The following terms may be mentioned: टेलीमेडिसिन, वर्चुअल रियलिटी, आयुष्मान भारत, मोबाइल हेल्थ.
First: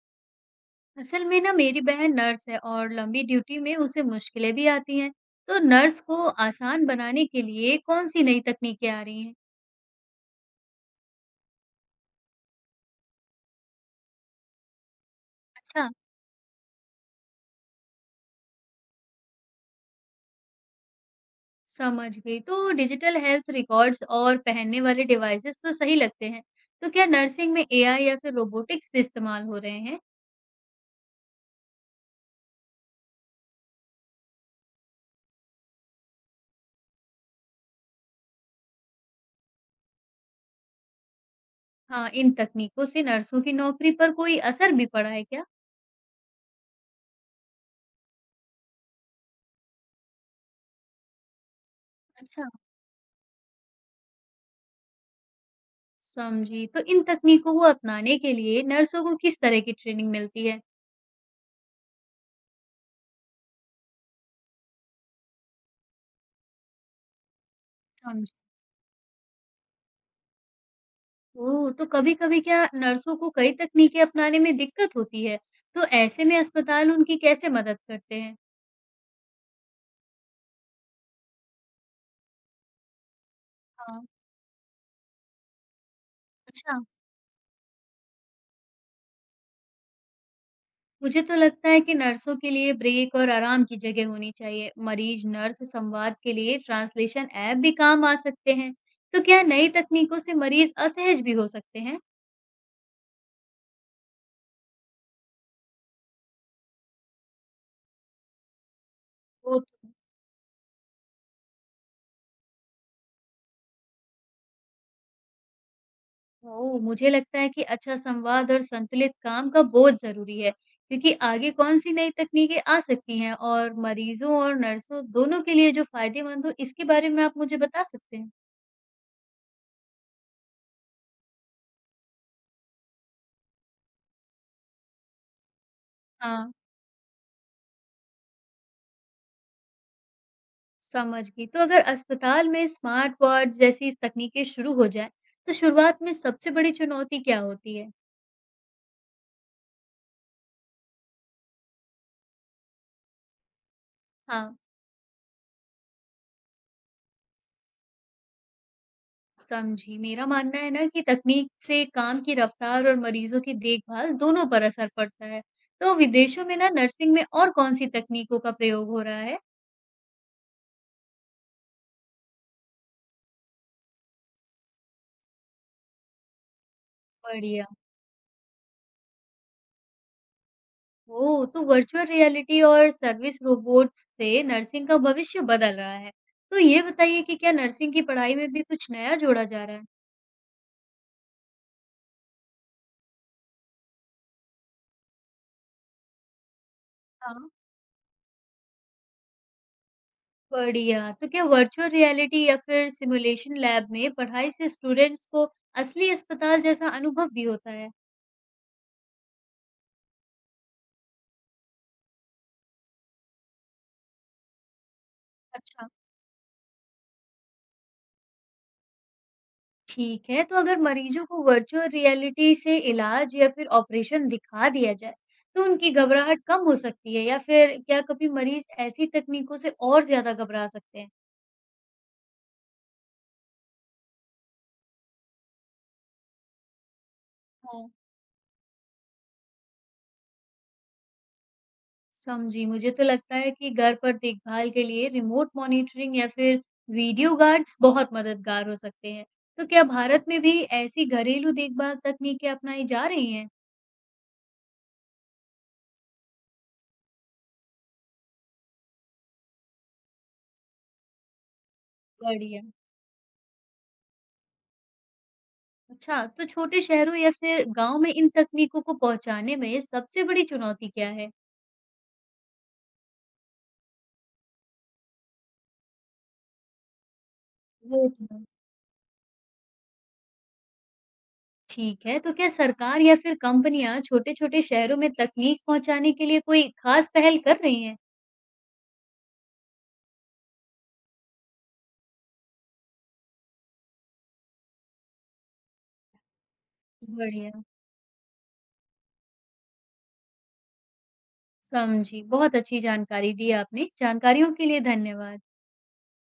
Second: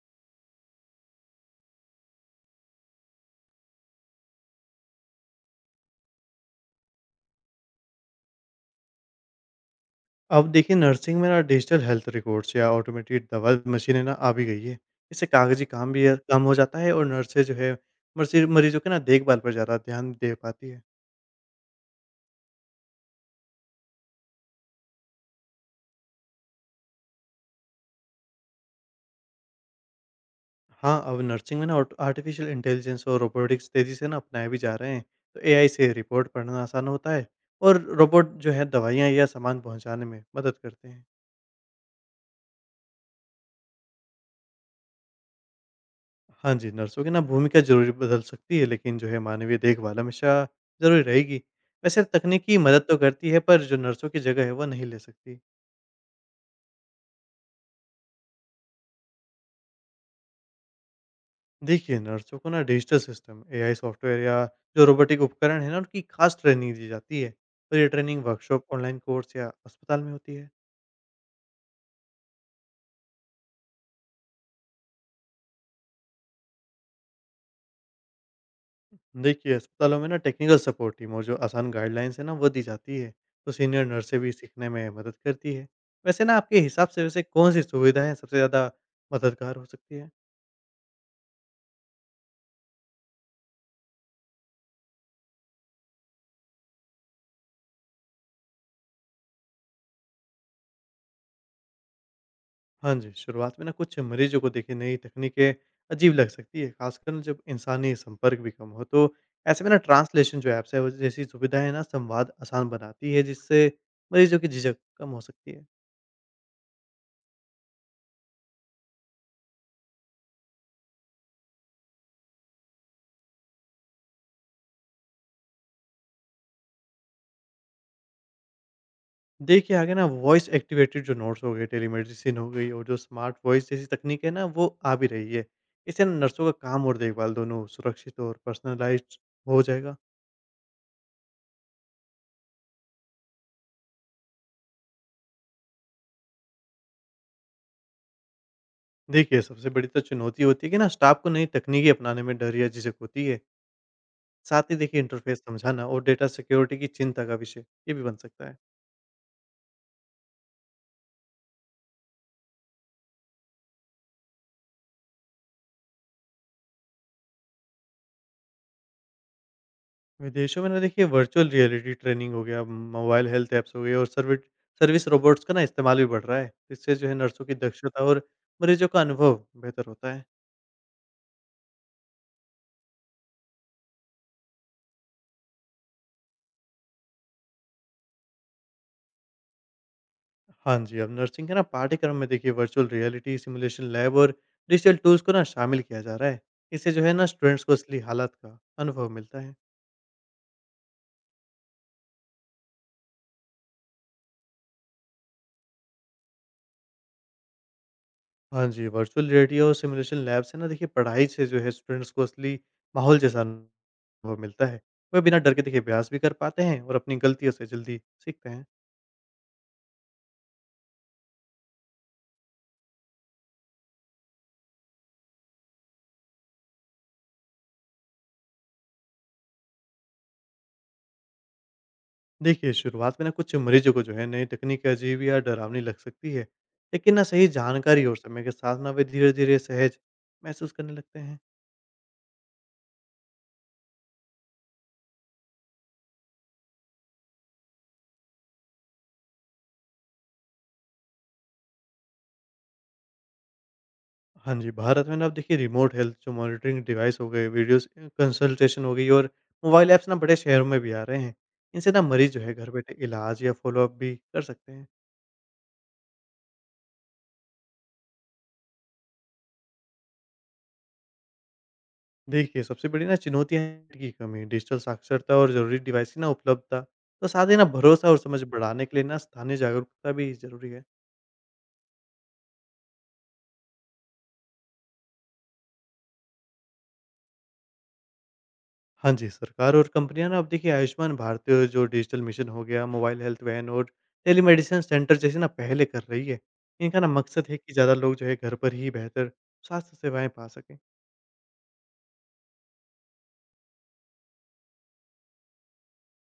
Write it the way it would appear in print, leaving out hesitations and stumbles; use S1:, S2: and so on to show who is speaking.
S1: असल में ना मेरी बहन nurse है और लंबी duty में उसे मुश्किलें भी आती हैं। तो नर्स को आसान बनाने के लिए कौन सी नई तकनीकें आ रही हैं?
S2: अब देखिए, नर्सिंग में ना डिजिटल हेल्थ रिकॉर्ड्स या ऑटोमेटेड दवा मशीनें ना आ भी गई है। इससे कागजी
S1: अच्छा,
S2: काम भी कम हो जाता है और नर्सें जो है मर्सी मरीजों के ना देखभाल पर ज़्यादा ध्यान दे पाती है।
S1: समझ गई। तो डिजिटल हेल्थ रिकॉर्ड्स और पहनने वाले डिवाइसेस तो सही लगते हैं। तो क्या नर्सिंग में एआई या फिर रोबोटिक्स भी इस्तेमाल हो रहे हैं?
S2: हाँ, अब नर्सिंग में ना आर्टिफिशियल इंटेलिजेंस और रोबोटिक्स तेज़ी से ना अपनाए भी जा रहे हैं। तो एआई से रिपोर्ट पढ़ना आसान होता है और रोबोट जो है दवाइयाँ या सामान पहुँचाने में मदद करते हैं।
S1: हाँ, इन तकनीकों से नर्सों की नौकरी पर कोई असर भी पड़ा है क्या?
S2: हाँ जी, नर्सों की ना भूमिका ज़रूर बदल सकती है, लेकिन जो है मानवीय देखभाल हमेशा ज़रूरी रहेगी। वैसे
S1: अच्छा,
S2: तकनीकी मदद तो करती है, पर जो नर्सों की जगह है वो नहीं ले सकती।
S1: समझी। तो इन तकनीकों को अपनाने के लिए नर्सों को किस तरह की ट्रेनिंग मिलती है?
S2: देखिए, नर्सों को ना डिजिटल सिस्टम, एआई सॉफ्टवेयर या जो रोबोटिक उपकरण है ना, उनकी खास ट्रेनिंग दी जाती है। और ये ट्रेनिंग
S1: समझ।
S2: वर्कशॉप, ऑनलाइन कोर्स या अस्पताल में होती है।
S1: ओह! तो कभी-कभी क्या नर्सों को कई तकनीकें अपनाने में दिक्कत होती है, तो ऐसे में अस्पताल उनकी कैसे मदद करते हैं?
S2: देखिए, अस्पतालों में ना टेक्निकल सपोर्ट टीम और जो आसान गाइडलाइंस है ना, वो दी जाती है। तो सीनियर
S1: हाँ।
S2: नर्सें भी सीखने में मदद करती है। वैसे ना आपके
S1: अच्छा,
S2: हिसाब से वैसे कौन-सी सुविधाएँ सबसे ज़्यादा मददगार हो सकती है?
S1: मुझे तो लगता है कि नर्सों के लिए ब्रेक और आराम की जगह होनी चाहिए। मरीज-नर्स संवाद के लिए ट्रांसलेशन ऐप भी काम आ सकते हैं। तो क्या नई तकनीकों से मरीज असहज भी हो सकते हैं?
S2: हाँ जी, शुरुआत में ना कुछ मरीजों को देखिए नई तकनीकें अजीब लग सकती है, खासकर जब इंसानी संपर्क भी कम हो। तो
S1: वो।
S2: ऐसे में ना ट्रांसलेशन जो ऐप्स है वो जैसी सुविधाएँ ना संवाद आसान बनाती है, जिससे मरीजों की झिझक कम हो सकती है।
S1: ओह! मुझे लगता है कि अच्छा संवाद और संतुलित काम का बोझ ज़रूरी है, क्योंकि आगे कौन-सी नई तकनीकें आ सकती हैं और मरीज़ों और नर्सों दोनों के लिए जो फ़ायदेमंद हो, इसके बारे में आप मुझे बता सकते हैं?
S2: देखिए, आगे ना वॉइस एक्टिवेटेड जो नोट्स हो गए, टेलीमेडिसिन हो गई और जो स्मार्ट वॉइस जैसी तकनीक है ना वो आ भी रही है। इससे ना
S1: हाँ,
S2: नर्सों का काम और देखभाल दोनों सुरक्षित और पर्सनलाइज़्ड हो जाएगा।
S1: समझ गई। तो अगर अस्पताल में स्मार्ट वार्ड जैसी तकनीकें शुरू हो जाएँ, तो शुरुआत में सबसे बड़ी चुनौती क्या होती है?
S2: देखिए, सबसे बड़ी तो चुनौती होती है कि ना स्टाफ को नई तकनीकें अपनाने में डर या झिझक होती है।
S1: हाँ।
S2: साथ ही देखिए, इंटरफ़ेस समझाना और डेटा सिक्योरिटी की चिंता का विषय ये भी बन सकता है।
S1: समझी। मेरा मानना है ना कि तकनीक से काम की रफ्तार और मरीजों की देखभाल दोनों पर असर पड़ता है। तो विदेशों में ना नर्सिंग में और कौन-सी तकनीकों का प्रयोग हो रहा है?
S2: विदेशों में ना देखिए वर्चुअल रियलिटी ट्रेनिंग हो गया, मोबाइल हेल्थ ऐप्स हो गए और सर्विट सर्विस रोबोट्स का ना इस्तेमाल भी बढ़ रहा है। इससे जो है नर्सों की
S1: बढ़िया।
S2: दक्षता और मरीजों का अनुभव बेहतर होता है।
S1: ओह, तो वर्चुअल रियलिटी और सर्विस रोबोट्स से नर्सिंग का भविष्य बदल रहा है। तो ये बताइए कि क्या नर्सिंग की पढ़ाई में भी कुछ नया जोड़ा जा रहा है?
S2: हाँ जी, अब नर्सिंग के ना पाठ्यक्रम में देखिए वर्चुअल रियलिटी, सिमुलेशन लैब और डिजिटल टूल्स को ना शामिल किया जा रहा है। इससे जो है ना
S1: हाँ,
S2: स्टूडेंट्स को असली हालात का अनुभव मिलता है।
S1: बढ़िया। तो क्या वर्चुअल रियलिटी या फिर सिमुलेशन लैब में पढ़ाई से स्टूडेंट्स को असली अस्पताल जैसा अनुभव भी होता है?
S2: हाँ जी, वर्चुअल रियलिटी और सिमुलेशन लैब से ना देखिए पढ़ाई से जो है स्टूडेंट्स को असली माहौल जैसा वो मिलता है। वह बिना डर के देखिए
S1: अच्छा,
S2: अभ्यास भी कर पाते हैं और अपनी गलतियों से जल्दी सीखते हैं।
S1: ठीक है, तो अगर मरीजों को वर्चुअल रियलिटी से इलाज या फिर ऑपरेशन दिखा दिया जाए तो उनकी घबराहट कम हो सकती है, या फिर क्या कभी मरीज ऐसी तकनीकों से और ज्यादा घबरा सकते हैं?
S2: देखिए, शुरुआत में ना कुछ मरीजों को जो है नई तकनीक अजीब या डरावनी लग सकती है। लेकिन ना सही
S1: हाँ,
S2: जानकारी और समय के साथ ना वे धीरे-धीरे सहज महसूस करने लगते हैं।
S1: समझी। मुझे तो लगता है कि घर पर देखभाल के लिए रिमोट मॉनिटरिंग या फिर वीडियो गार्ड्स बहुत मददगार हो सकते हैं। तो क्या भारत में भी ऐसी घरेलू देखभाल तकनीकें अपनाई जा रही हैं?
S2: हाँ जी, भारत में ना अब देखिए रिमोट हेल्थ जो मॉनिटरिंग डिवाइस हो गए, वीडियोज़ कंसल्टेशन हो गई और मोबाइल ऐप्स ना बड़े शहरों में भी आ रहे हैं। इनसे ना मरीज़ जो है
S1: बढ़िया।
S2: घर बैठे इलाज या फ़ॉलो-अप भी कर सकते हैं।
S1: अच्छा, तो छोटे शहरों या फिर गांव में इन तकनीकों को पहुंचाने में सबसे बड़ी चुनौती क्या है?
S2: देखिए, सबसे बड़ी ना चुनौतियाँ हैं नेट की कमी, डिजिटल साक्षरता और ज़रूरी डिवाइस की ना उपलब्धता। तो साथ ही ना
S1: वो
S2: भरोसा और
S1: तो
S2: समझ
S1: है।
S2: बढ़ाने के लिए ना स्थानीय जागरूकता भी ज़रूरी है।
S1: ठीक है, तो क्या सरकार या फिर कंपनियाँ छोटे-छोटे शहरों में तकनीक पहुँचाने के लिए कोई खास पहल कर रही हैं?
S2: हाँ जी, सरकार और कंपनियाँ ना अब देखिए आयुष्मान भारत जो डिजिटल मिशन हो गया, मोबाइल हेल्थ वैन और टेलीमेडिसिन सेंटर जैसी ना पहलें कर रही है। इनका ना मकसद
S1: बढ़िया,
S2: है कि ज़्यादा लोग जो है घर पर ही बेहतर स्वास्थ्य सेवाएँ पा सकें।
S1: समझी। बहुत अच्छी जानकारी दी आपने। जानकारियों के लिए धन्यवाद।